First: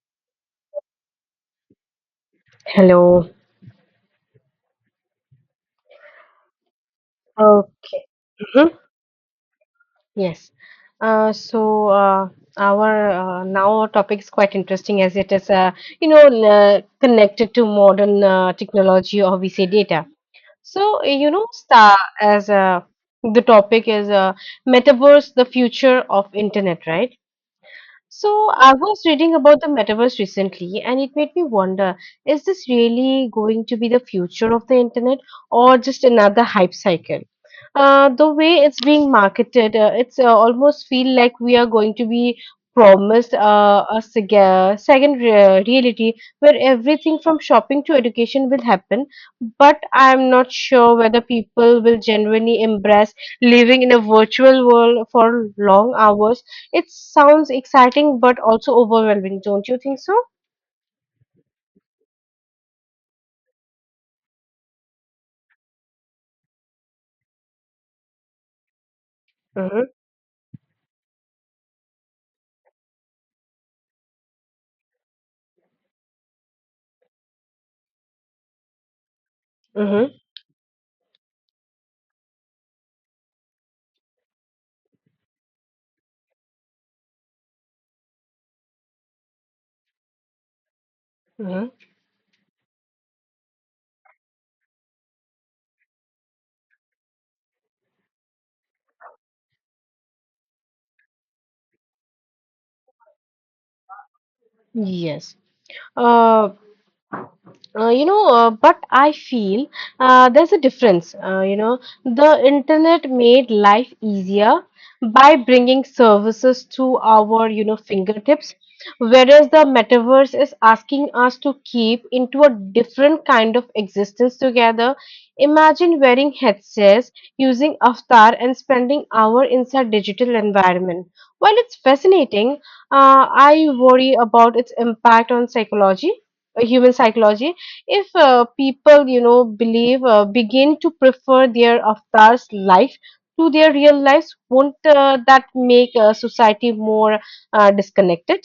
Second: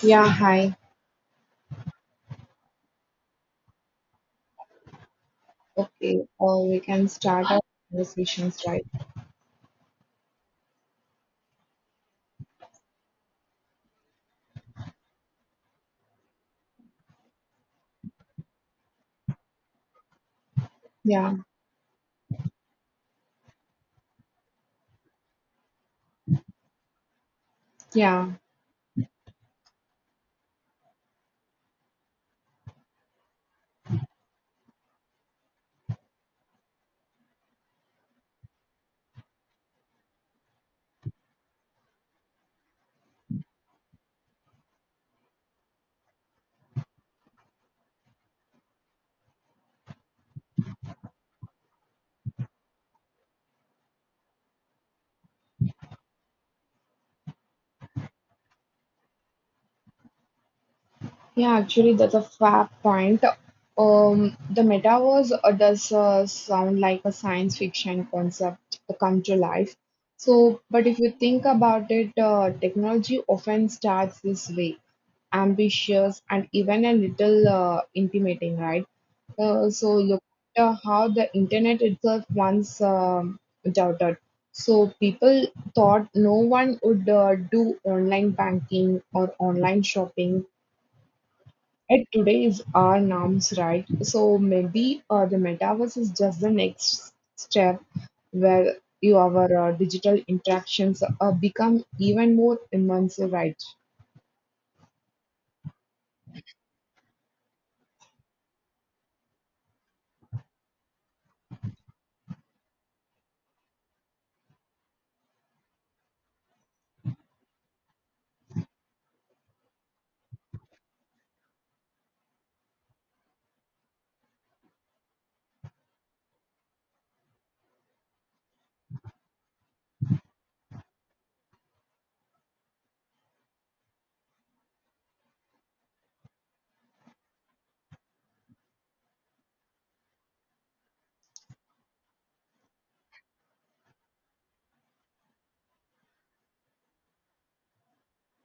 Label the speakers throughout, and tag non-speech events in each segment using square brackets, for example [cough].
Speaker 1: Yeah, hi.
Speaker 2: Hello.
Speaker 1: Okay, we can start our
Speaker 2: Uh,
Speaker 1: conversations,
Speaker 2: mhm.
Speaker 1: right?
Speaker 2: Yes. So our Now our topic is quite interesting as it is you know connected to modern technology or we say data.
Speaker 1: Yeah,
Speaker 2: Star as The topic is metaverse, the future of internet, right?
Speaker 1: yeah.
Speaker 2: So I was reading about the metaverse recently, and it made me wonder, is this really going to be the future of the internet or just another hype cycle? The way it's being marketed, it's almost feel like we are going to be promised a second reality where everything from shopping to education will happen. But I'm not sure whether people will genuinely embrace living in a virtual world for long hours. It sounds exciting but also overwhelming, don't you think so?
Speaker 1: Yeah, actually, that's a fair point. The metaverse does sound like a science fiction concept to come to life.
Speaker 2: Mm-hmm.
Speaker 1: So, but if you think about it, technology often starts this way, ambitious and even a little intimidating, right? So
Speaker 2: Mm-hmm.
Speaker 1: look at how the internet itself once doubted. So people thought no one would do online banking or online shopping
Speaker 2: Mm-hmm.
Speaker 1: it today is our norms, right? So maybe the metaverse is just the next step where your digital interactions become even more immersive, right?
Speaker 2: Yes. Uh, but I feel there's a difference. The internet made life easier by bringing services to our, fingertips, whereas the metaverse is asking us to keep into a different kind of existence together. Imagine wearing headsets, using avatar, and spending hours inside digital environment. While it's fascinating, I worry about its impact on psychology, human psychology if people believe begin to prefer their avatars life to their real lives. Won't that make society more disconnected?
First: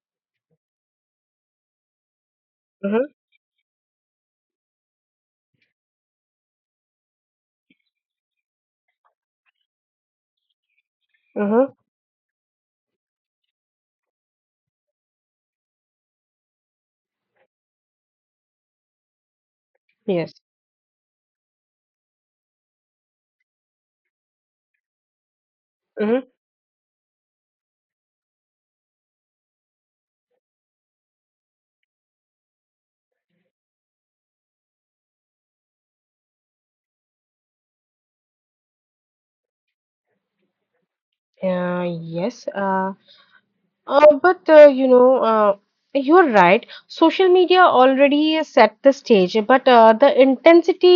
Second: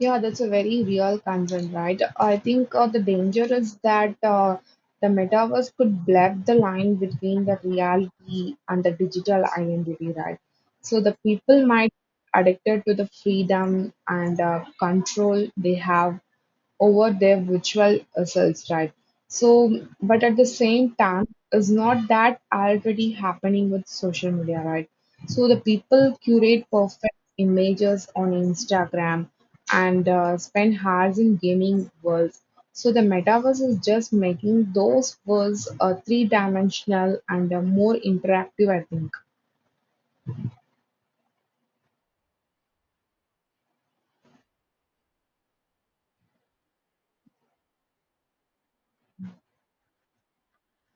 Speaker 1: Yeah, that's a very real concern, right? I think the
Speaker 2: Mm-hmm,
Speaker 1: danger is that the metaverse could blur the line between the reality and the digital identity, right? So the people
Speaker 2: mm-hmm,
Speaker 1: might addicted to the freedom and control they have over their virtual selves, right? So, but
Speaker 2: yes,
Speaker 1: at the same time, is not that already happening with social media, right? So the people
Speaker 2: mm-hmm.
Speaker 1: curate perfect images on Instagram and spend hours in gaming worlds. So the metaverse is just making those worlds three-dimensional and more interactive, I think.
Speaker 2: Yes. But you know, You're right. Social media already set the stage, but the intensity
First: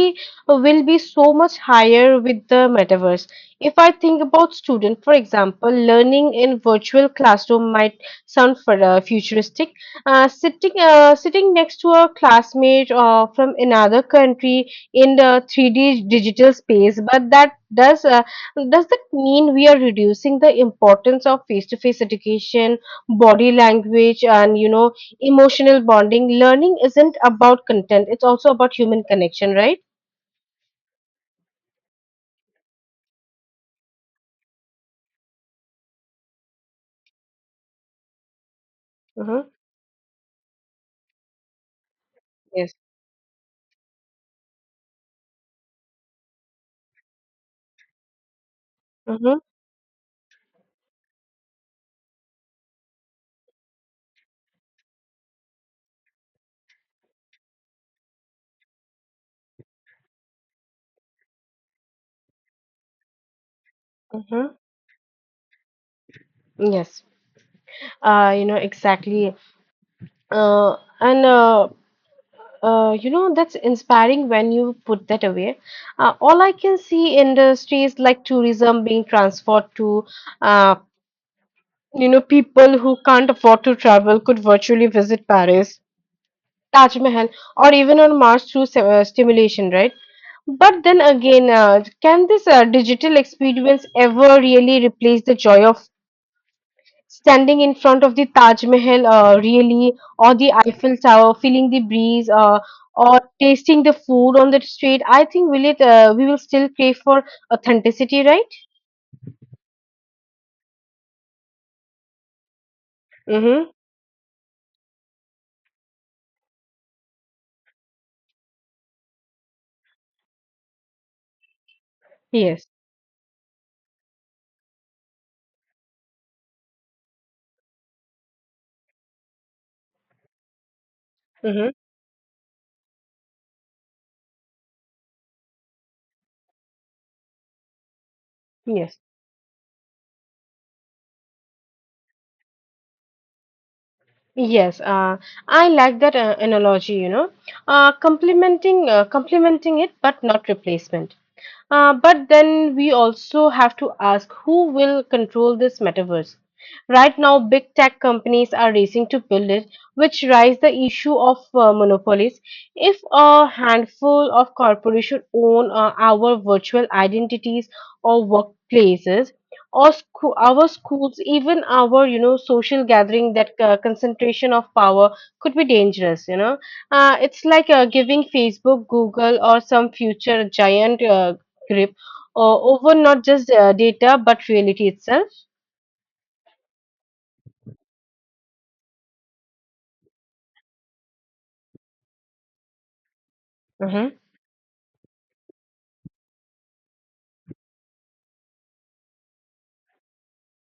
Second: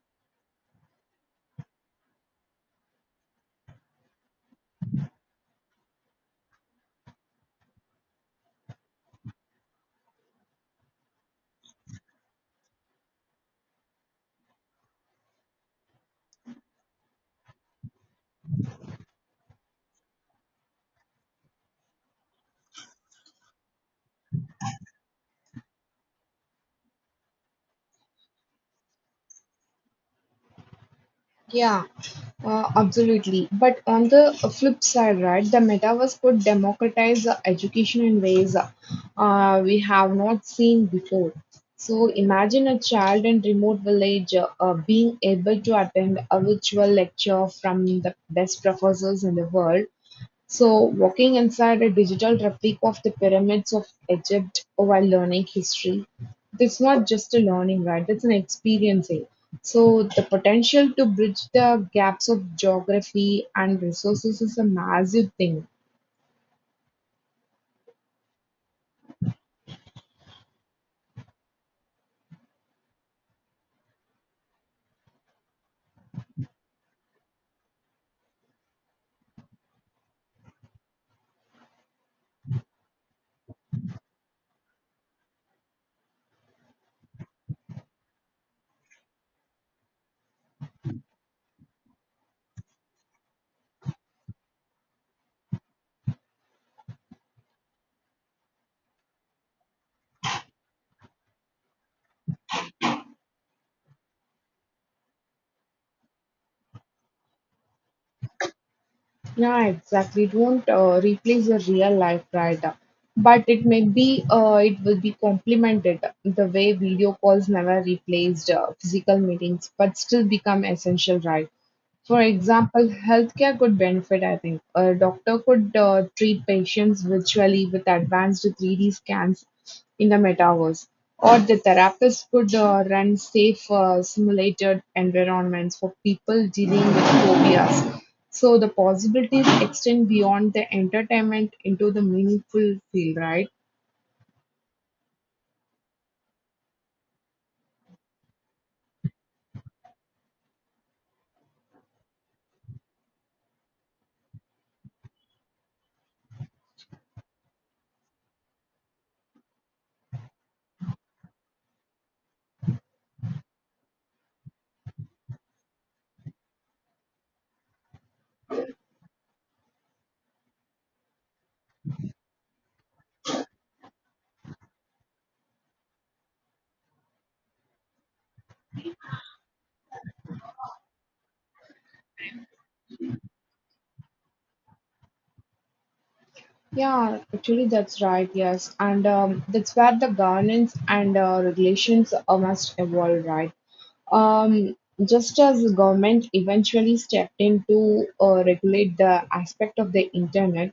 Speaker 2: will be so much higher with the metaverse. If I think about student, for example, learning in virtual classroom might sound for futuristic. Sitting next to a classmate from another country in the 3D digital space, but that does that mean we are reducing the importance of face to face education, body language, and emotional bonding? Learning isn't about content, it's also about human connection, right?
Speaker 1: Yeah, absolutely. But on the flip side, right, the metaverse could democratize education in ways
Speaker 2: Mm-hmm.
Speaker 1: we have not seen before. So imagine
Speaker 2: Yes.
Speaker 1: a child in remote village being able to attend a virtual lecture from the best professors in
Speaker 2: Mm-hmm.
Speaker 1: the world so, walking inside a digital replica of the pyramids of Egypt while learning history, it's not just a learning, right? It's an experiencing. So, the potential to bridge the gaps of geography and resources
Speaker 2: Mm-hmm.
Speaker 1: is a massive thing.
Speaker 2: Yes. Exactly. And you know That's inspiring. When you put that away, all I can see industries like tourism being transferred to. uh People who can't afford to travel could virtually visit Paris, Taj Mahal, or even on Mars through stimulation, right? But then again, can this digital experience ever really replace the joy of standing in front of the Taj Mahal, really, or the Eiffel Tower, feeling the breeze, or tasting the food on the street? I think, will it? We will still crave for authenticity, right?
Speaker 1: Yeah, exactly. It won't replace the real life right but it
Speaker 2: Mm-hmm.
Speaker 1: may be it will be complemented the way video calls never replaced physical meetings, but still become essential, right? For
Speaker 2: Yes.
Speaker 1: example, healthcare could benefit, I think. A doctor could treat patients virtually with advanced 3D scans in the metaverse, or the
Speaker 2: Mm-hmm.
Speaker 1: therapist could run safe simulated environments for people dealing with phobias. So the
Speaker 2: Yes.
Speaker 1: possibilities extend beyond the entertainment into the meaningful field, right?
Speaker 2: Yes, I like that analogy, you know, complementing it, but not replacement. But then we also have to ask who will control this metaverse. Right now, big tech companies are racing to build it, which raises the issue of monopolies. If a handful of corporations own our virtual identities, or workplaces, or our schools, even our social gathering, that concentration of power could be dangerous. You know, it's like giving Facebook, Google, or some future giant grip over not just data but reality itself.
Speaker 1: Yeah, actually, that's right. Yes, and that's where the governance and regulations must evolve, right?
Speaker 2: Mm-hmm.
Speaker 1: Um, just as the government eventually stepped in to regulate the aspect of the internet,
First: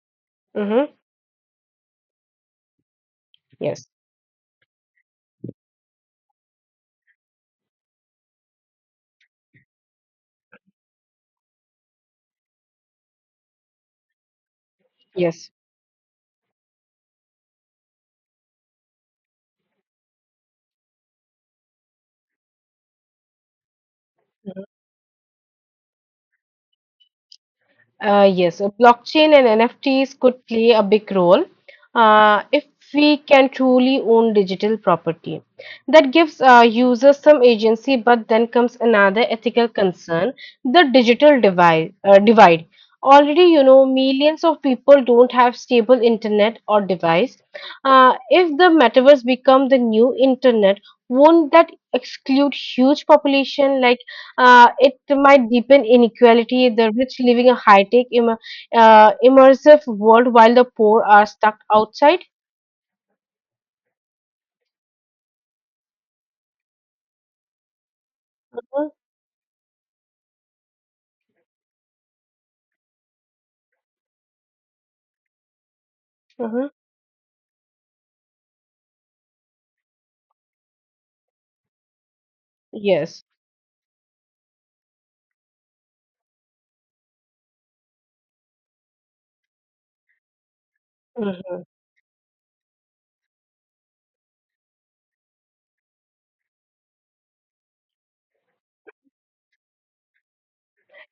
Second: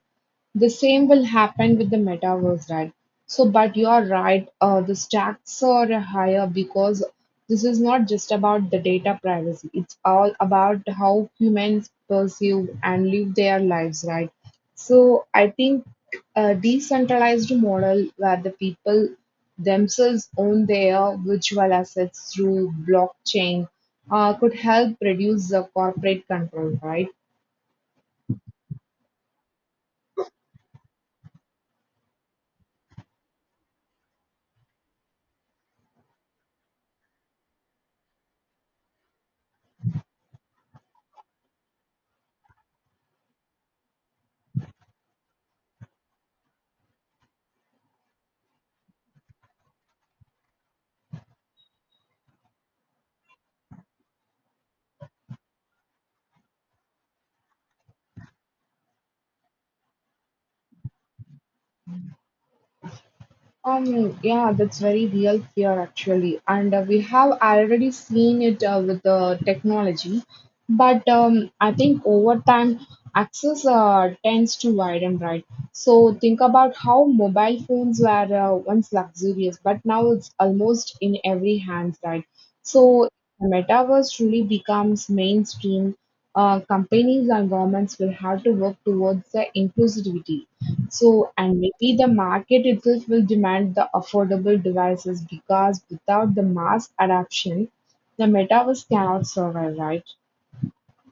Speaker 1: the
Speaker 2: Mm-hmm.
Speaker 1: same will happen with the metaverse, right? So, but you
Speaker 2: Yes.
Speaker 1: are right, the stakes are higher because this is not just about the data privacy. It's all about how humans perceive and live their lives, right? So, I
Speaker 2: Yes.
Speaker 1: think a decentralized model where the people themselves own their virtual assets through blockchain could help reduce the corporate control, right?
Speaker 2: Yes, Blockchain and NFTs could play a big role if we can truly own digital property. That gives users some agency, but then comes another ethical concern, the digital divide, divide. Already, you know, millions of people don't have stable internet or device. If the metaverse become the new internet, won't that exclude huge population? It might deepen inequality, the rich living a high tech, immersive world while the poor are stuck outside.
Speaker 1: Yeah, that's very real fear actually, and we have already seen it
Speaker 2: Mhm,
Speaker 1: with the technology. But I think over time, access tends to widen, right? So think
Speaker 2: mhm.
Speaker 1: about how mobile phones were once luxurious, but now it's almost in every hand, right? So
Speaker 2: Yes.
Speaker 1: the metaverse truly becomes mainstream. Companies and governments will have to work towards the inclusivity so, and
Speaker 2: Mm-hmm.
Speaker 1: maybe the market itself will demand the affordable devices because without the mass adoption, the metaverse cannot survive, right?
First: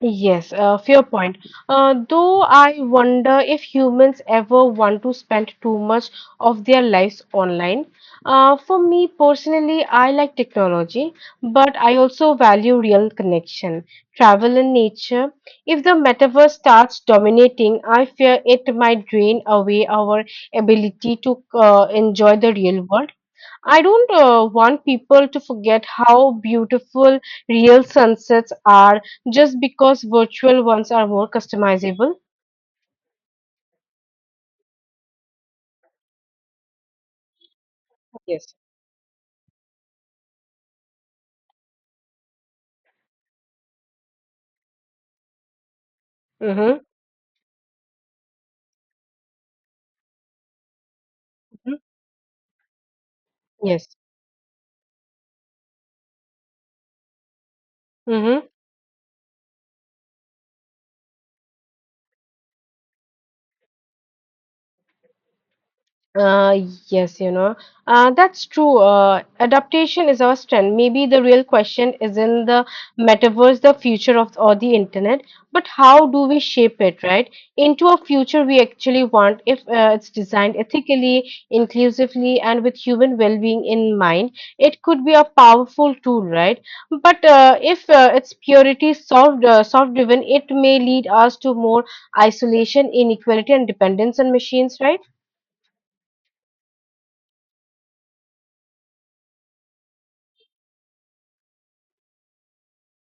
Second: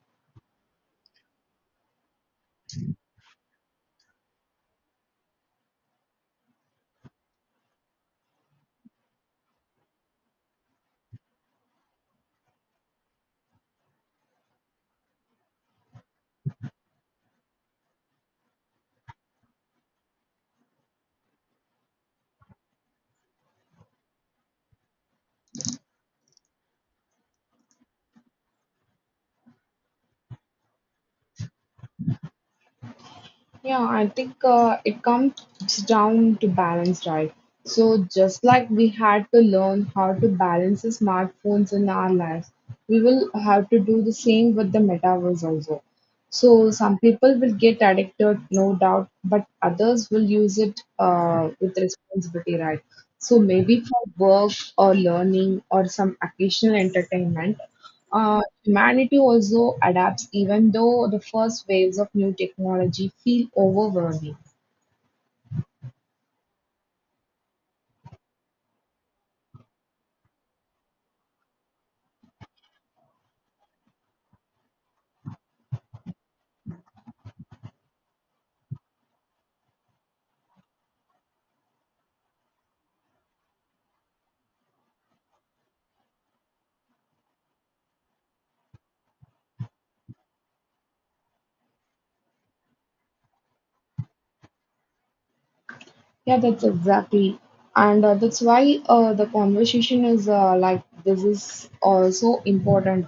Speaker 2: Yes, fair point. Though I wonder if humans ever want to spend too much of their lives online. For me personally, I like technology, but I also value real connection, travel, and nature. If the metaverse starts dominating, I fear it might drain away our ability to enjoy the real world. I don't want people to forget how beautiful real sunsets are just because virtual ones are more customizable.
Speaker 1: Yeah, I think it comes down to balance, right? So, just
Speaker 2: Yes.
Speaker 1: like we had to learn how to balance the smartphones in our lives, we will have to do the same with the metaverse also. So,
Speaker 2: Mm-hmm.
Speaker 1: some people will get addicted, no doubt, but others will use it with responsibility, right? So, maybe
Speaker 2: Yes.
Speaker 1: for work or learning or some occasional entertainment,
Speaker 2: Mm-hmm.
Speaker 1: humanity also adapts, even though the first waves of new technology feel overwhelming.
Speaker 2: Uh, yes, you know, that's true. Adaptation is our strength. Maybe the real question is, in the metaverse, the future of or the internet, but how do we shape it, right? Into a future we actually want if it's designed ethically, inclusively, and with human well-being in mind. It could be a powerful tool, right? But if it's purity solved, solved-driven, it may lead us to more isolation, inequality, and dependence on machines, right?
Speaker 1: Yeah, that's exactly. And that's why the conversation is like this is so important.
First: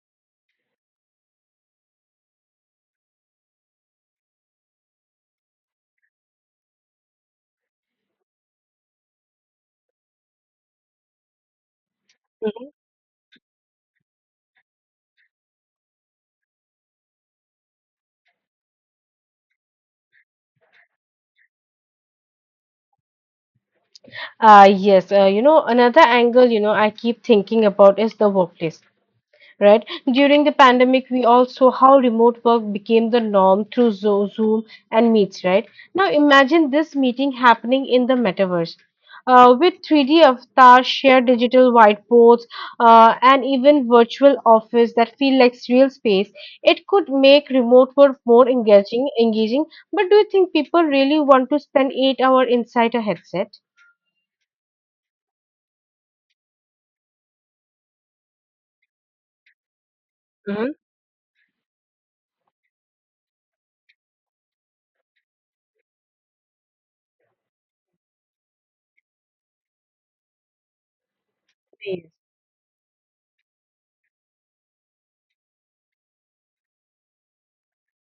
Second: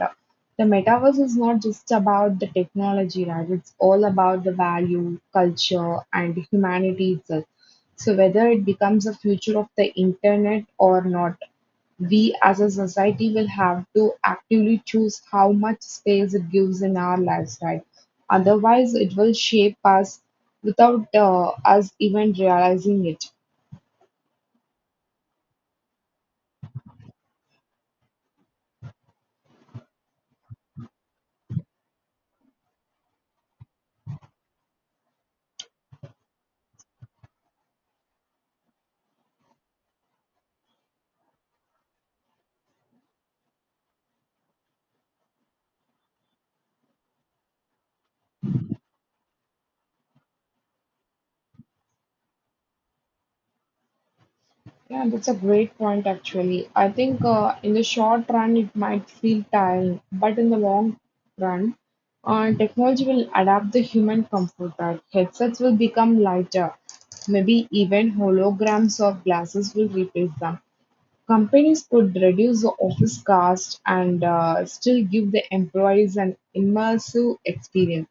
Speaker 1: The metaverse is not just about the technology, right? It's all about the value, culture, and humanity itself. So, whether it becomes a future of the internet or not, we as a society will have to actively choose how much space it gives in our lives, right? Otherwise, it will shape us without us even realizing it.
Speaker 2: Another angle, you know, I keep thinking about is the workplace, right? During the pandemic, we all saw how remote work became the norm through Zoom and Meets, right? Now imagine this meeting happening in the metaverse. With 3D avatars, shared digital whiteboards, and even virtual office that feel like real space, it could make remote work more engaging. But do you think people really want to spend 8 hours inside a headset?
Speaker 1: Yeah, that's a great point actually. I think in the short run it might feel tiring, but in the
Speaker 2: Mhm.
Speaker 1: long run, technology will adapt the human comfort. Right? Headsets will become lighter. Maybe even holograms or glasses will replace them. Companies could reduce the office cost and still give the employees an immersive experience.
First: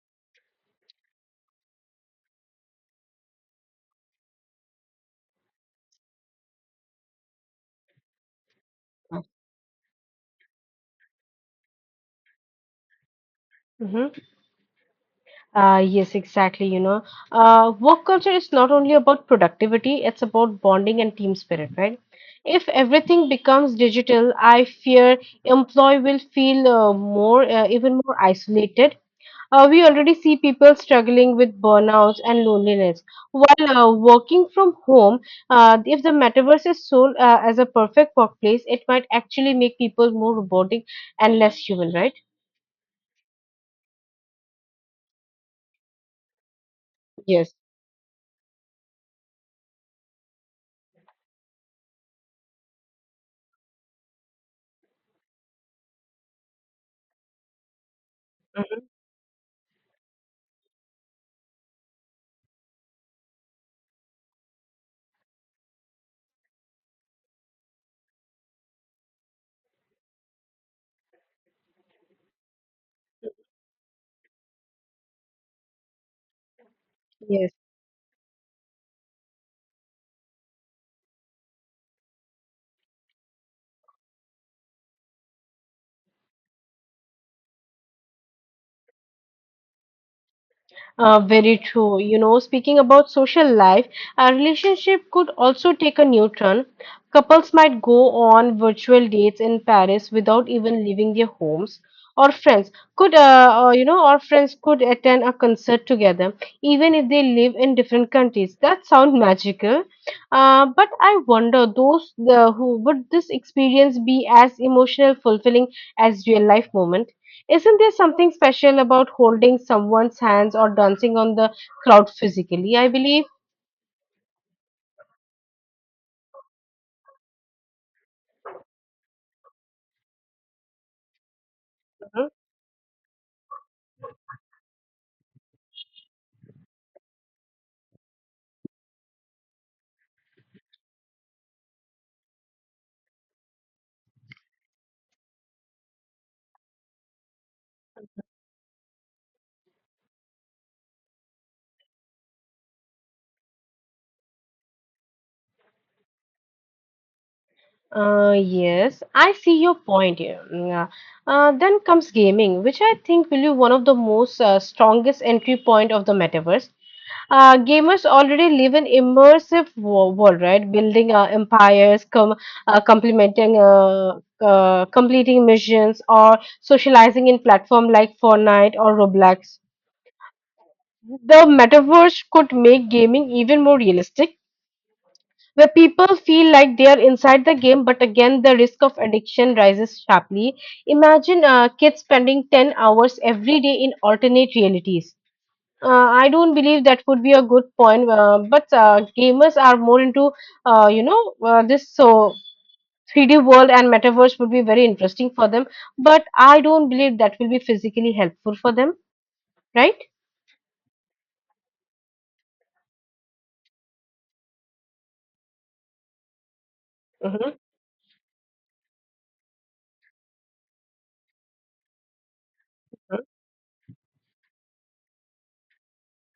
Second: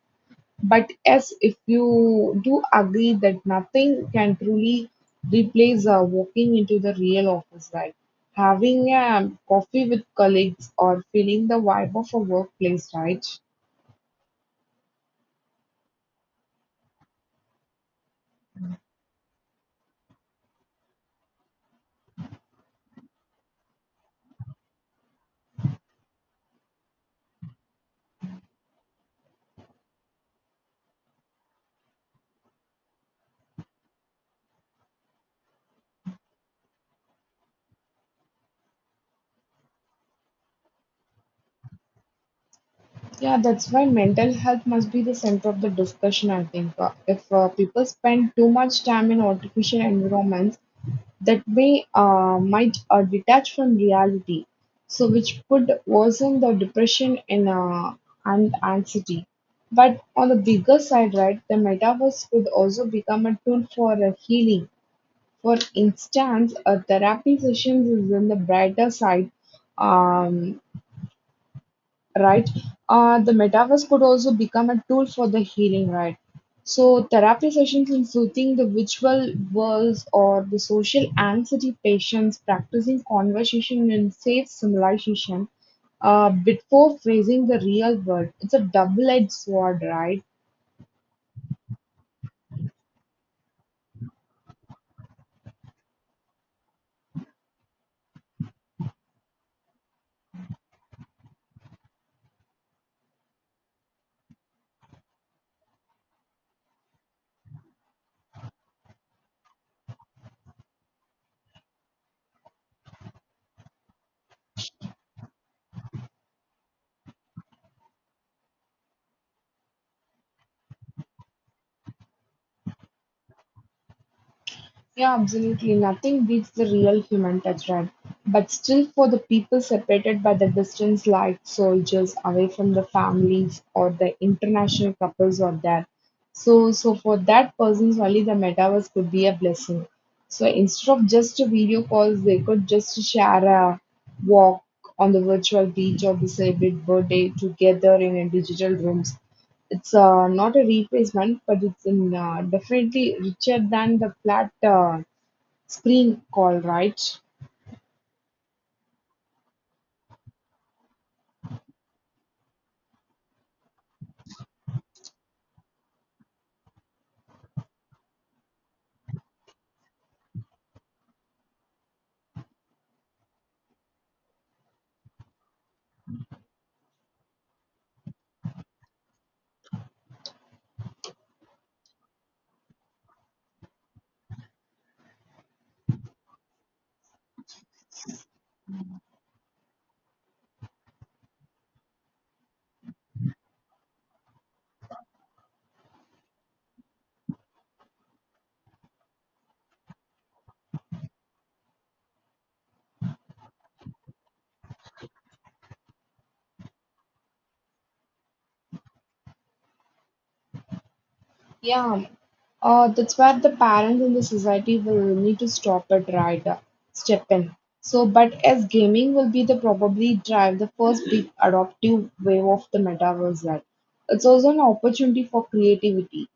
Speaker 1: But yes, if you do agree that nothing can truly replace walking into the real office, right? Having a coffee with colleagues or feeling the vibe of a workplace, right?
Speaker 2: Mhm. Yes, exactly. You know, work culture is not only about productivity, it's about bonding and team spirit, right? If everything becomes digital, I fear employee will feel even more isolated. We already see people struggling with burnouts and loneliness. While working from home, if the metaverse is sold as a perfect workplace, it might actually make people more robotic and less human, right?
Speaker 1: Yeah, that's why mental health must be the center of the discussion, I think. If
Speaker 2: Yes.
Speaker 1: people spend too much time in artificial environments, that may might detach from reality, so which could worsen the depression and
Speaker 2: Mhm.
Speaker 1: anxiety. But on the bigger side, right, the metaverse could also become a tool for healing. For instance, a therapy session is in the brighter side. Um, right? The metaverse could also become a tool for the healing, right? So, therapy
Speaker 2: Yes.
Speaker 1: sessions including the virtual worlds or the social anxiety patients practicing conversation in safe simulation before facing the real world. It's a double edged sword, right?
Speaker 2: Very true. You know, speaking about social life, a relationship could also take a new turn. Couples might go on virtual dates in Paris without even leaving their homes. Or friends could attend a concert together, even if they live in different countries. That sounds [laughs] magical. But I wonder, those who would this experience be as emotional fulfilling as real life moment? Isn't there something special about holding someone's hands or dancing on the crowd physically? I believe.
Speaker 1: Yeah, absolutely. Nothing beats the real human touch, right? But still, for the people separated by the distance, like soldiers
Speaker 2: Mhm.
Speaker 1: away from the families or the international couples or that. So for that persons, only the metaverse could be a blessing. So instead of just a video calls, they could just share a walk on the virtual beach or the celebrate birthday together in a digital rooms. It's not a replacement, but it's in, definitely richer than the flat screen call, right?
Speaker 2: Yes, I see your point here. Then comes gaming, which I think will be one of the most strongest entry point of the metaverse. Gamers already live in immersive world, right? Building empires, uh, complementing, uh, completing missions, or socializing in platform like Fortnite or Roblox. The metaverse could make gaming even more realistic, where people feel like they are inside the game, but again, the risk of addiction rises sharply. Imagine kids spending 10 hours every day in alternate realities. I don't believe that would be a good point, but gamers are more into, this so 3D world, and metaverse would be very interesting for them, but I don't believe that will be physically helpful for them, right?
Speaker 1: Yeah, that's where the parents and the society will need to stop it, right? Step in. So, but as gaming will be the probably drive the first big adoptive wave of the metaverse, right? It's also an opportunity for creativity.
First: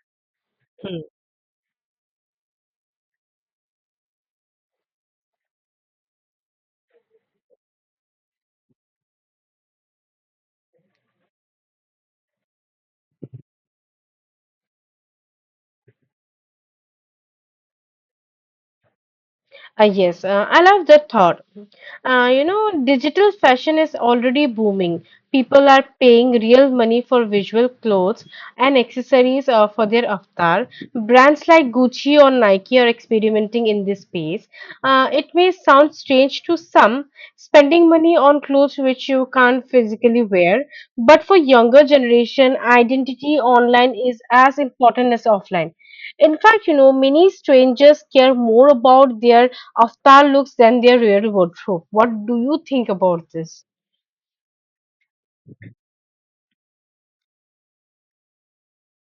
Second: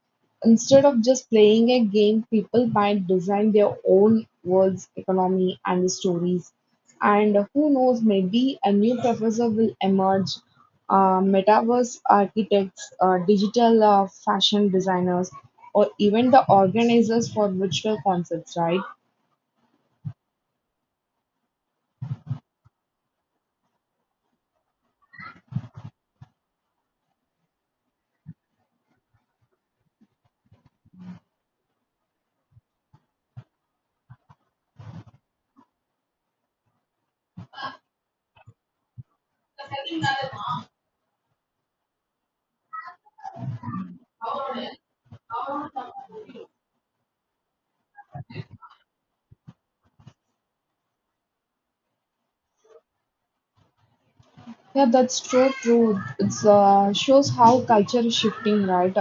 Speaker 1: Instead of just playing a game, people might design their own worlds, economy, and the stories. And who knows, maybe a new professor will emerge. Metaverse architects, digital fashion designers, or even the organizers for virtual concerts, right?
Speaker 2: Yes, I love that thought. Digital fashion is already booming. People are paying real money for visual clothes and accessories for their avatar. Brands like Gucci or Nike are experimenting in this space. It may sound strange to some, spending money on clothes which you can't physically wear, but for younger generation, identity online is as important as offline. In fact, you know, many strangers care more about their of far looks than their real wardrobe. What do you think about this?
Speaker 1: Yeah, that's so true. It's shows how culture is shifting, right?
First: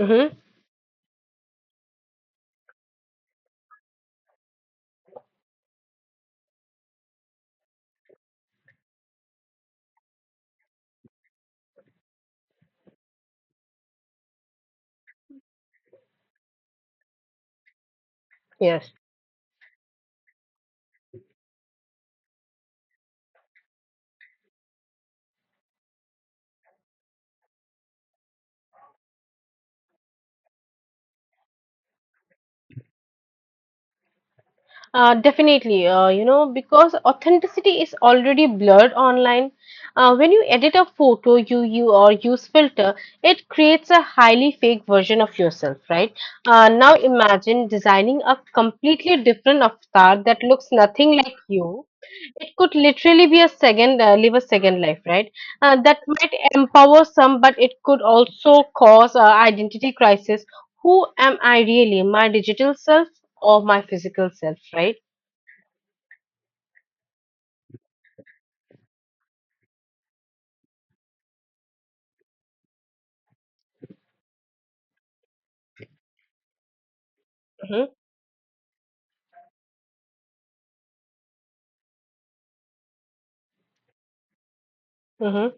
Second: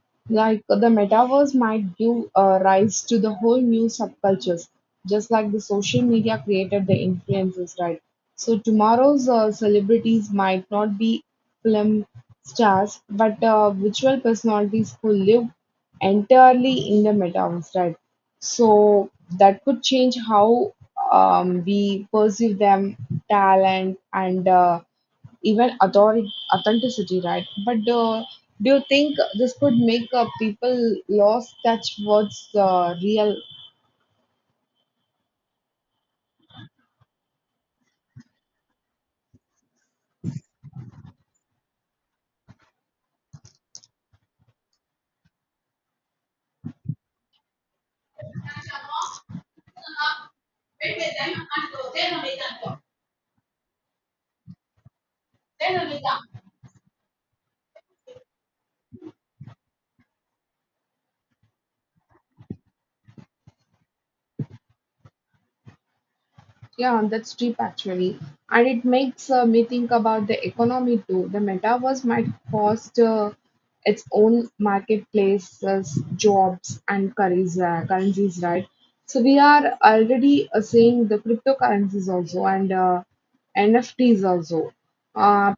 Speaker 2: Mm-hmm.
Speaker 1: Like the metaverse might give rise to the whole new subcultures, just like the social media created the influences, right? So tomorrow's celebrities might not be film stars, but virtual personalities who live entirely in the metaverse, right?
Speaker 2: Yes,
Speaker 1: So that could change how we perceive them, talent, and even authority authenticity, right? But do you think this could make people lost touch what's real?
Speaker 2: definitely. Because authenticity is already blurred online. When you edit a photo, you or use filter, it creates a highly fake version of yourself, right? Now imagine designing a completely different avatar that looks nothing like you. It could literally be a second, live a second life, right? That might empower some, but it could also cause identity crisis. Who am I really, my digital self or my physical self, right?
Speaker 1: Yeah, that's deep actually, and it makes me think about the economy too. The metaverse might cost its own marketplaces, jobs, and
Speaker 2: Mm-hmm,
Speaker 1: currencies, right? So we are already seeing the cryptocurrencies also and NFTs also. Uh,
Speaker 2: mm-hmm,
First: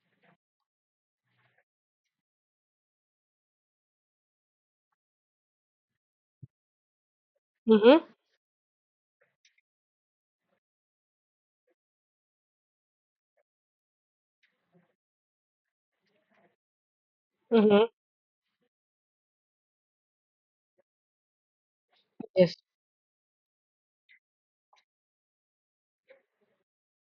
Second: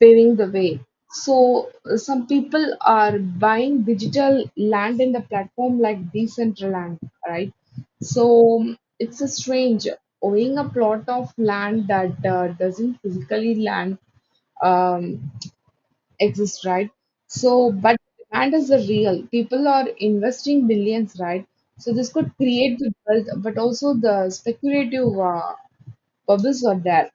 Speaker 1: Paving the way. So some people are buying digital land in the platform like Decentraland, right?
Speaker 2: mm-hmm,
Speaker 1: So it's a strange owning a plot of land that doesn't physically land um, exist, right? So,
Speaker 2: mm-hmm.
Speaker 1: but demand is the real. People are investing billions, right? So this could
Speaker 2: Yes.
Speaker 1: create the wealth, but also the speculative bubbles are there.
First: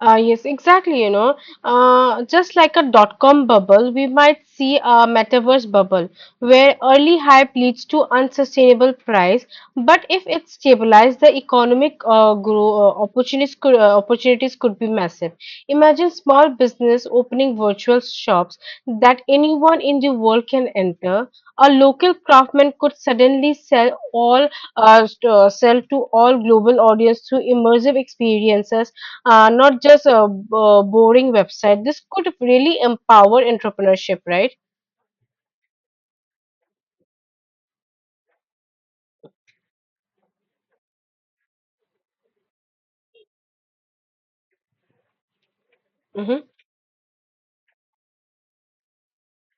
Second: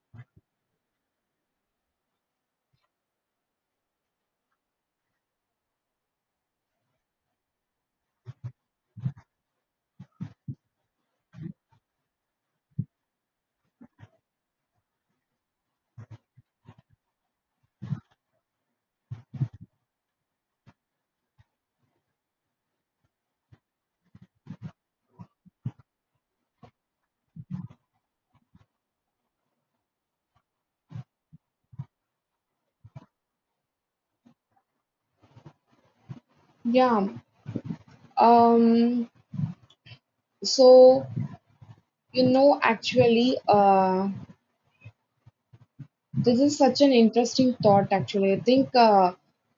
Speaker 2: Yes, exactly. You know, just like a .com bubble, we might see a metaverse bubble where early hype leads to unsustainable price. But if it stabilizes, the economic grow opportunities could be massive. Imagine small business opening virtual shops that anyone in the world can enter. A local craftsman could suddenly sell to all global audience through immersive experiences, not just a, b- boring website. This could really empower entrepreneurship, right?
Speaker 1: Yeah. Um. So You know, actually, uh, this
Speaker 2: Mhm.
Speaker 1: is such an interesting thought. Actually, I think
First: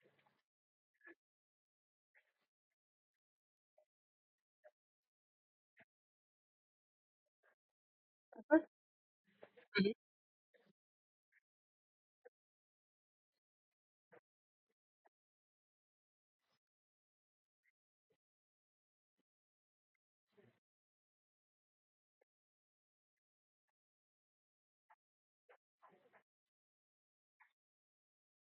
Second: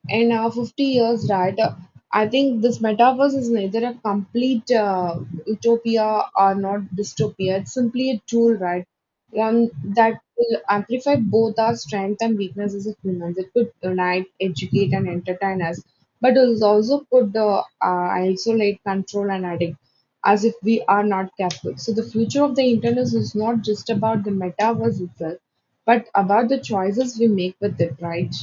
Speaker 1: in our 50 years, right? I think this metaverse is neither a complete utopia or not dystopia. It's simply a tool, right? One that will amplify both our strength and weaknesses as humans. It could unite, educate, and entertain us, but it also could isolate, control, and addict as if we are not careful. So, the future of the internet is not just about the metaverse itself, but about the choices we make with it, right?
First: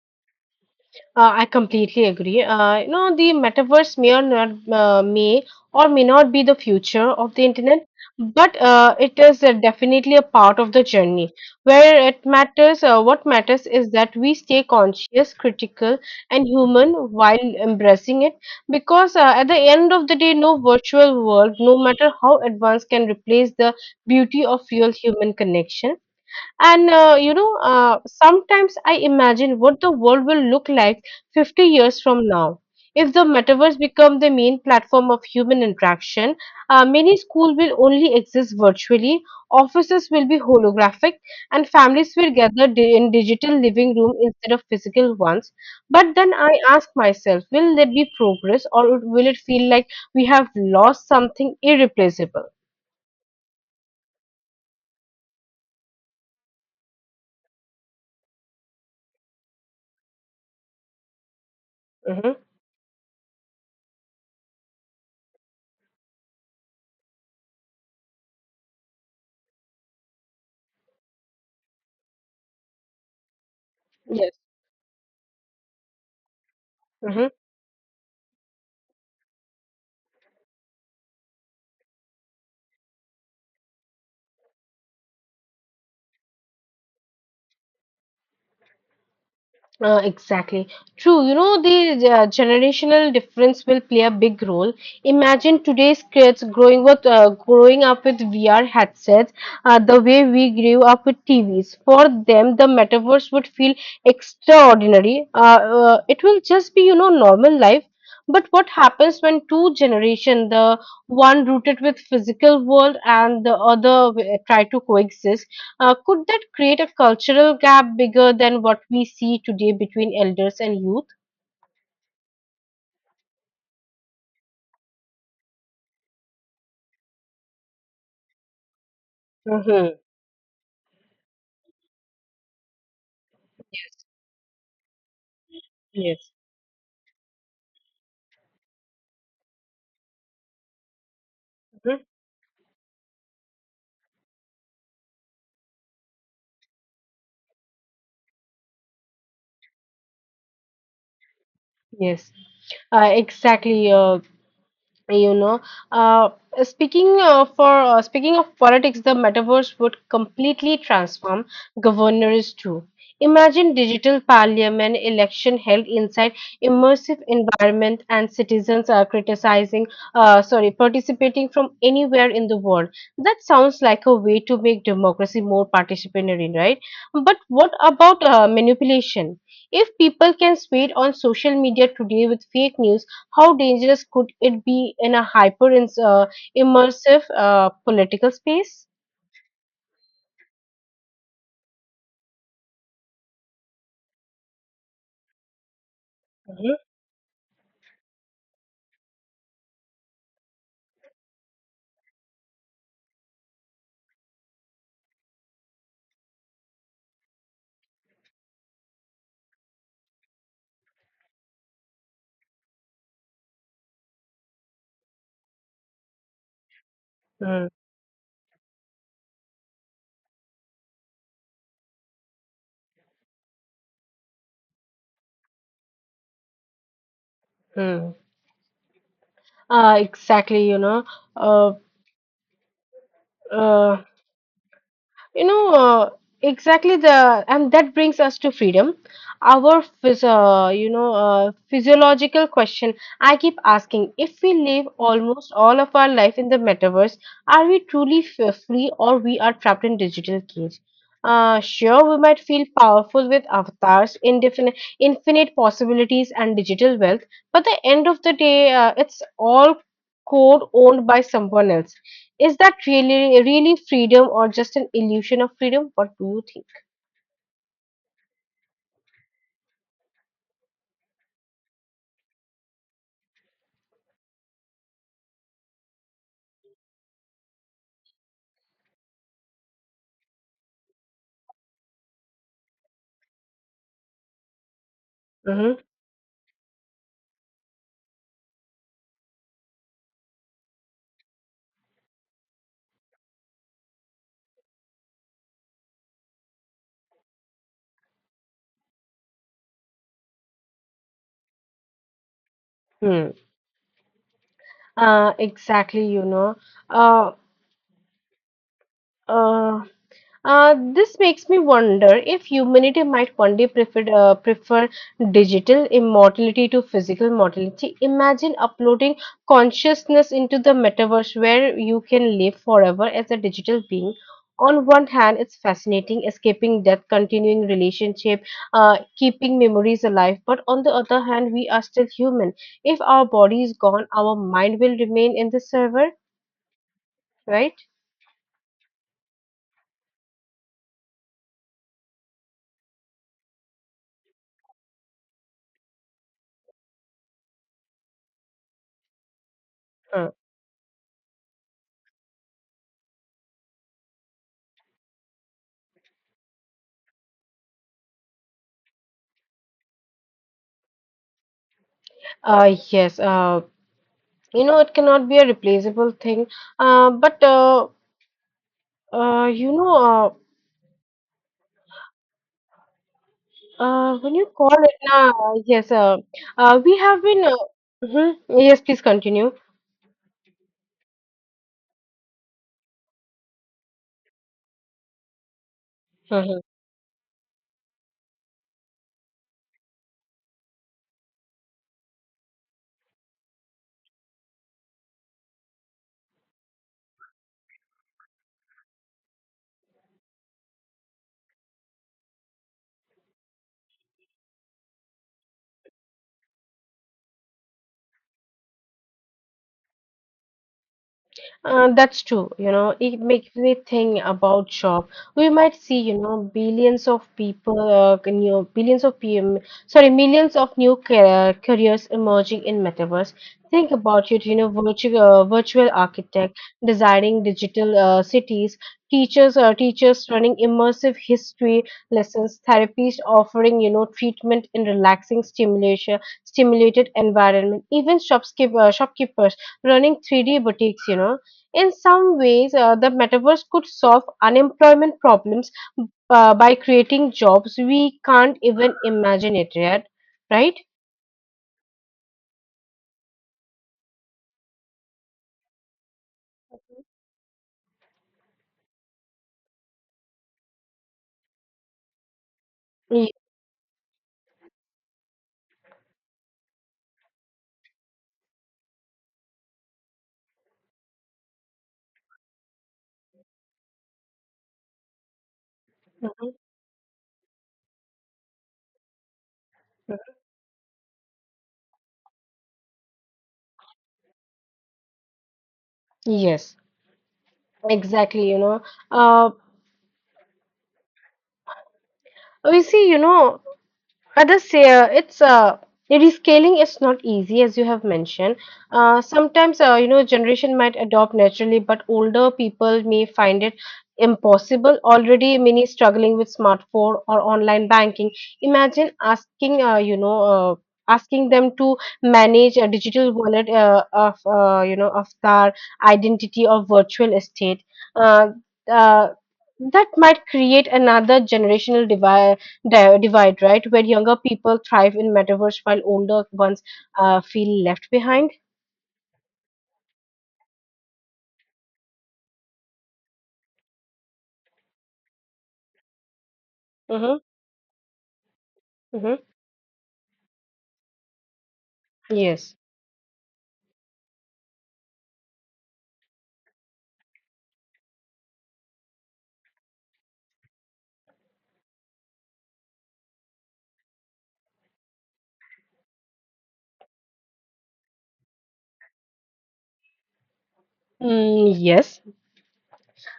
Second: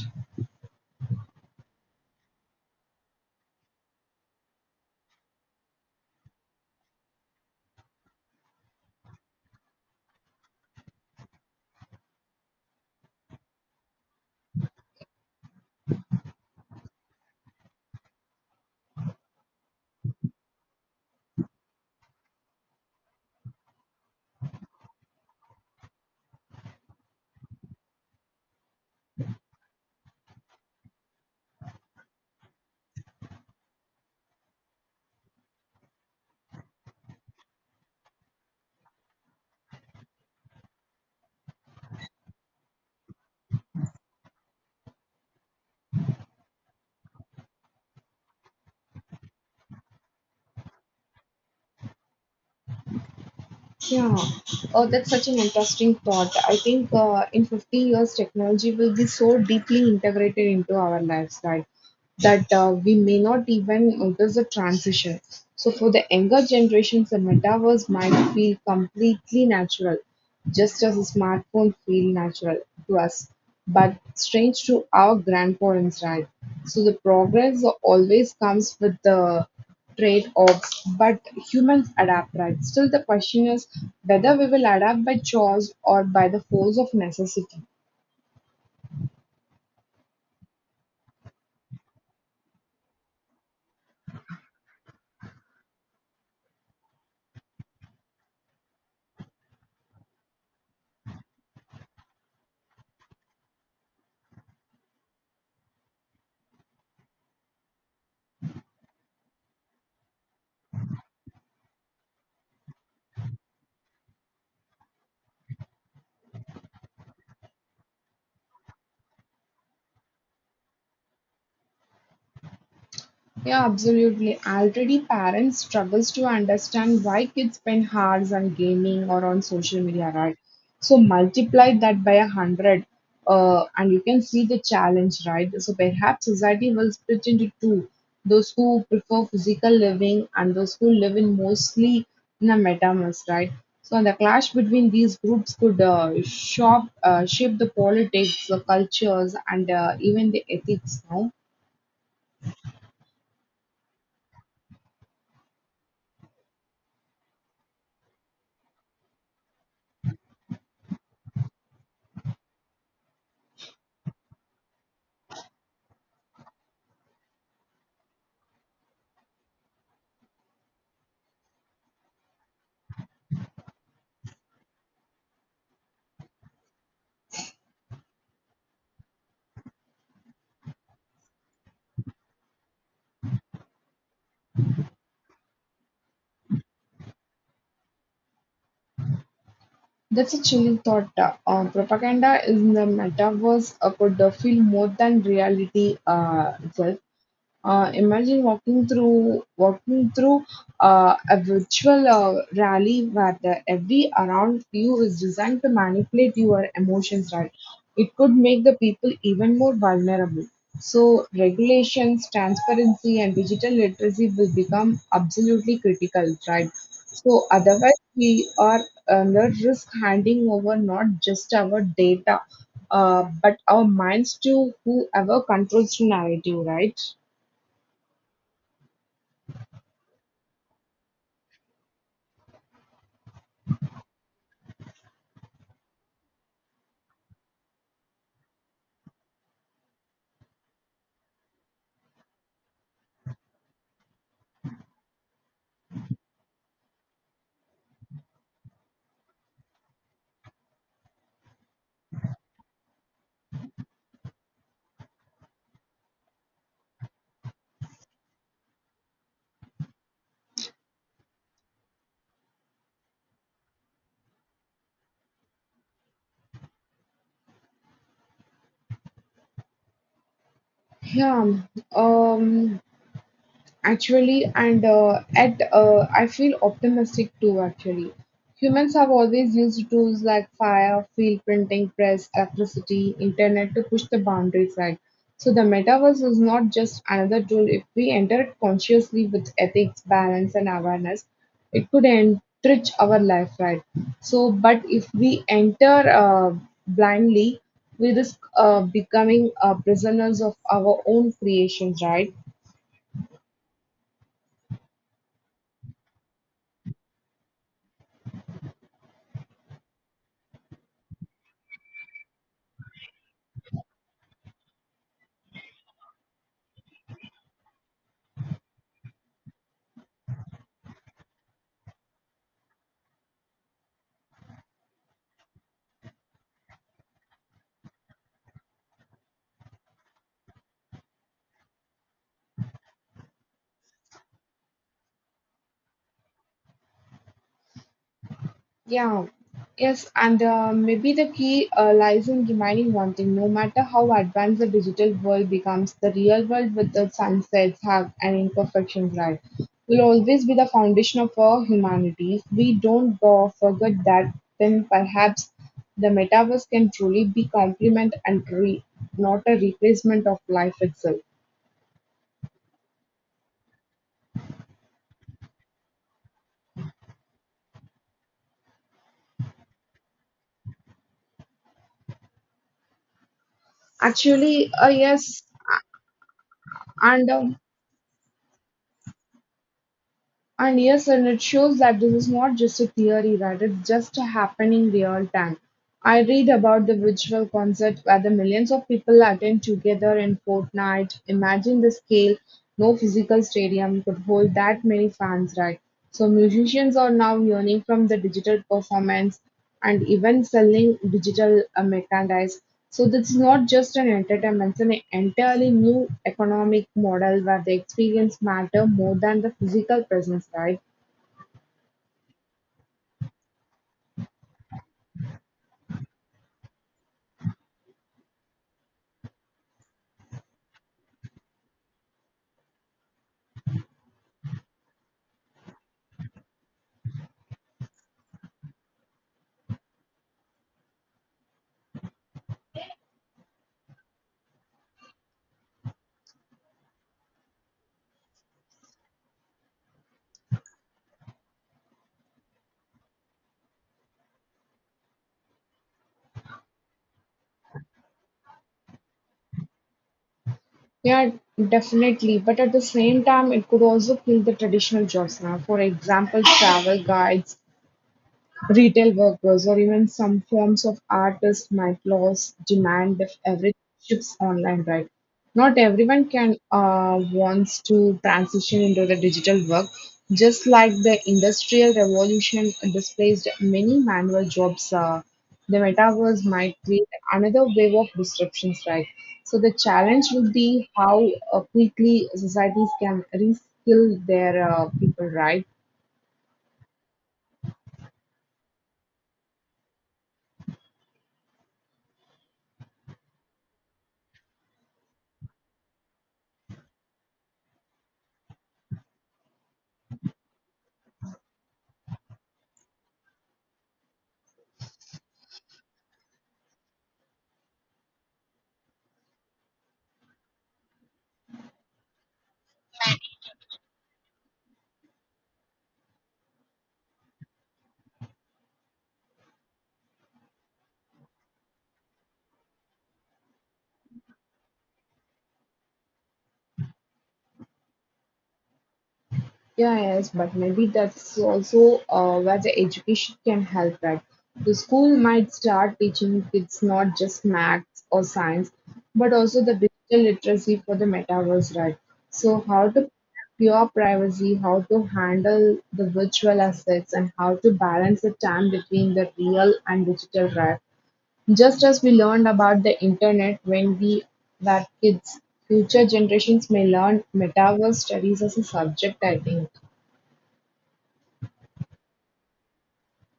Speaker 2: I completely agree. The metaverse may or may not be the future of the internet, but it is definitely a part of the journey. What matters is that we stay conscious, critical, and human while embracing it. Because at the end of the day, no virtual world, no matter how advanced, can replace the beauty of real human connection. And sometimes I imagine what the world will look like 50 years from now. If the metaverse become the main platform of human interaction, many schools will only exist virtually, offices will be holographic, and families will gather in digital living room instead of physical ones. But then I ask myself, will there be progress, or will it feel like we have lost something irreplaceable?
Speaker 1: Yeah, oh, that's such an interesting thought. I think in 50 years, technology will be so deeply integrated into our lives, right?
Speaker 2: Hmm.
Speaker 1: That we may not even notice the transition. So, for the younger generations, the metaverse might feel completely natural, just as a smartphone feel natural to us, but
Speaker 2: Yes.
Speaker 1: strange to our grandparents, right? So, the
Speaker 2: Mm-hmm.
Speaker 1: progress always comes with the trade-offs, but humans adapt, right? Still, the question is whether we will adapt by choice or by the force of necessity.
Speaker 2: Exactly. True. You know, the generational difference will play a big role. Imagine today's kids growing up with VR headsets, the way we grew up with TVs. For them, the metaverse would feel extraordinary. It will just be, you know, normal life. But what happens when two generation, the one rooted with physical world and the other try to coexist? Could that create a cultural gap bigger than what we see today between elders and youth?
Speaker 1: Yeah, absolutely. Already parents struggles to understand why kids spend hours on gaming or on social
Speaker 2: Hmm.
Speaker 1: media, right? So multiply that by 100, and you can see the challenge, right? So perhaps
Speaker 2: Yes.
Speaker 1: society will split into two: those who prefer physical living and those who live in
Speaker 2: Hmm.
Speaker 1: mostly in a metaverse, right? So the clash between these groups could shape the politics, the cultures, and even the ethics now.
Speaker 2: Yes. Exactly. You know uh, speaking for speaking of politics, the metaverse would completely transform governors too. Imagine digital parliament election held inside immersive environment, and citizens are criticizing sorry participating from anywhere in the world. That sounds like a way to make democracy more participatory, right? But what about manipulation? If people can spread on social media today with fake news, how dangerous could it be in a immersive political space?
Speaker 1: That's a chilling thought. Propaganda in the metaverse could feel more than reality itself. Imagine walking through a virtual rally where the, every around you is designed to manipulate your emotions. Right, it could make the people even more vulnerable. So regulations, transparency, and digital literacy will become absolutely critical. Right. So
Speaker 2: Mm-hmm.
Speaker 1: otherwise, we are under risk handing over not just our data, but our minds to whoever controls the narrative. Right.
Speaker 2: Mm-hmm. Exactly, you know. Uh, uh, You know, uh, and that brings us to freedom. Our physiological question I keep asking, if we live almost all of our life in the metaverse, are we truly free, or we are trapped in digital cage? Sure, we might feel powerful with avatars, indefinite, infinite possibilities, and digital wealth, but the end of the day, it's all code owned by someone else. Is that really freedom or just an illusion of freedom? What do you think?
Speaker 1: Yeah. Um, Actually and at I feel optimistic too actually. Humans have always used tools like fire field printing press electricity internet to push the boundaries, right? So the
Speaker 2: Mm-hmm.
Speaker 1: metaverse is not just another tool. If we enter it consciously with ethics balance and awareness, it could enrich our life, right? So but if we enter blindly, we risk becoming prisoners of our own creations, right?
Speaker 2: Hmm. Exactly, you know. Uh, uh, this makes me wonder if humanity might one day prefer digital immortality to physical mortality. Imagine uploading consciousness into the metaverse where you can live forever as a digital being. On one hand, it's fascinating, escaping death, continuing relationship, keeping memories alive. But on the other hand, we are still human. If our body is gone, our mind will remain in the server, right?
Speaker 1: Yeah, yes, and maybe the key lies in reminding one thing: no matter how advanced the digital world becomes, the real world with its sunsets, have and imperfections, right, will
Speaker 2: Mm.
Speaker 1: always be the foundation of our humanity. If we don't forget that, then perhaps the metaverse can truly be complement and not a replacement of life itself.
Speaker 2: Yes. You know, it cannot be a replaceable thing, but you know when you
Speaker 1: Actually,
Speaker 2: call it now,
Speaker 1: yes,
Speaker 2: yes. We
Speaker 1: a-
Speaker 2: have
Speaker 1: and
Speaker 2: been
Speaker 1: um,
Speaker 2: mhm. Yes, please continue.
Speaker 1: and yes, and it shows that this is not just a theory, that it's just happening real time. I read
Speaker 2: Uh-huh.
Speaker 1: about the virtual concert where the millions of people attend together in Fortnite. Imagine the scale. No physical stadium could hold that many fans, right? So musicians are now yearning from the digital performance and even selling digital merchandise. So this is not just an entertainment, it's an entirely new economic model where the experience matter more than the physical presence, right?
Speaker 2: That's true. You know, it makes me think about job. We might see, you know, billions of people, c- new billions of PM, sorry, millions of new careers emerging in metaverse. Think about it, you know, virtual architect designing digital cities, teachers running immersive history lessons, therapists offering, you know, treatment in relaxing stimulation stimulated environment, even shopkeepers running 3D boutiques, you know. In some ways, the metaverse could solve unemployment problems by creating jobs we can't even imagine it yet, right?
Speaker 1: Yeah, definitely. But at the same time, it could also kill the traditional jobs now. For example, travel guides, retail workers or even some forms of artists might lose demand
Speaker 2: Y-
Speaker 1: if everything shifts online, right? Not everyone can wants to transition into the digital work. Just like the industrial revolution displaced many manual jobs, the metaverse might create another wave of disruptions, right? So the challenge would be how quickly societies can reskill their people, right?
Speaker 2: Yes, exactly. You know, uh, we see, you know, Others, it's The rescaling is not easy, as you have mentioned. Sometimes, you know, generation might adopt naturally, but older people may find it impossible. Already, many struggling with smartphone or online banking. Imagine asking them to manage a digital wallet of their identity or virtual estate. Uh, uh, that might create another generational divide, right? Where younger people thrive in metaverse while older ones feel left behind.
Speaker 1: Yeah, yes, but maybe that's also where the education can help at. The school might start teaching kids not
Speaker 2: Mm-hmm.
Speaker 1: just maths or science, but
Speaker 2: Mm-hmm.
Speaker 1: also the digital literacy for the metaverse, right? So,
Speaker 2: Yes.
Speaker 1: how to protect your privacy, how to handle the virtual assets, and how to balance the time between the real and digital, right? Just as we learned about the internet when we were kids, future generations may learn metaverse studies as a subject, I think.
Speaker 2: Mm, yes.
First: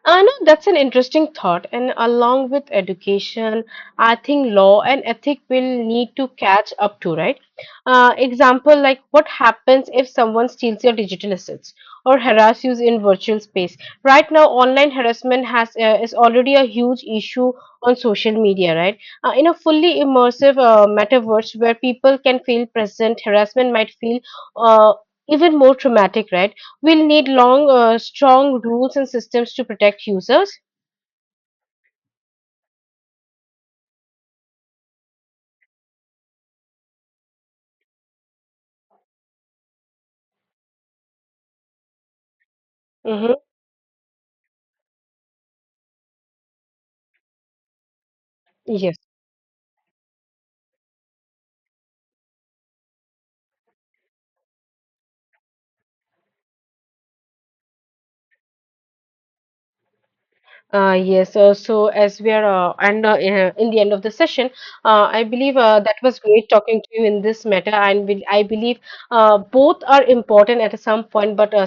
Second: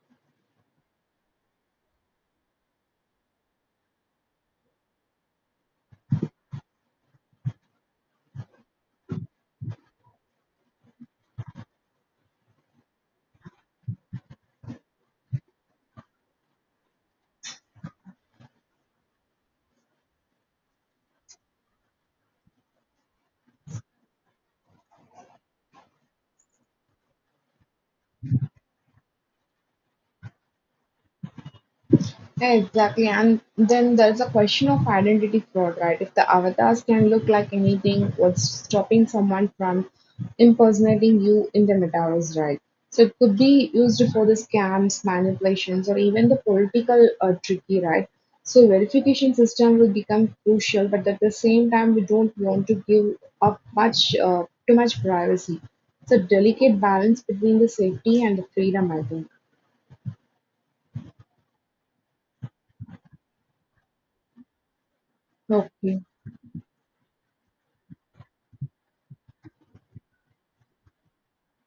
Speaker 2: No, that's an interesting thought. And along with education, I think law and ethic will need to catch up to, right? Example like what happens if someone steals your digital assets or harass you in virtual space? Right now, online harassment has is already a huge issue on social media, right? In a fully immersive metaverse where people can feel present, harassment might feel uh, even more traumatic, right? We'll need strong rules and systems to protect users.
Speaker 1: Yeah, exactly, and then there's a question of identity fraud, right? If the avatars can look like anything, what's stopping someone from impersonating you in the metaverse, right? So it could
Speaker 2: Hmm.
Speaker 1: be used for the scams, manipulations, or even the political tricky, right? So
Speaker 2: Yes.
Speaker 1: verification system will become crucial, but at the same time, we don't want to give up much too much privacy. It's a delicate balance between the safety and the freedom, I think.
Speaker 2: Yes. So as we are and in the end of the session, I believe that
Speaker 1: Okay.
Speaker 2: was great talking to you in this matter, and I believe both are important at some point, but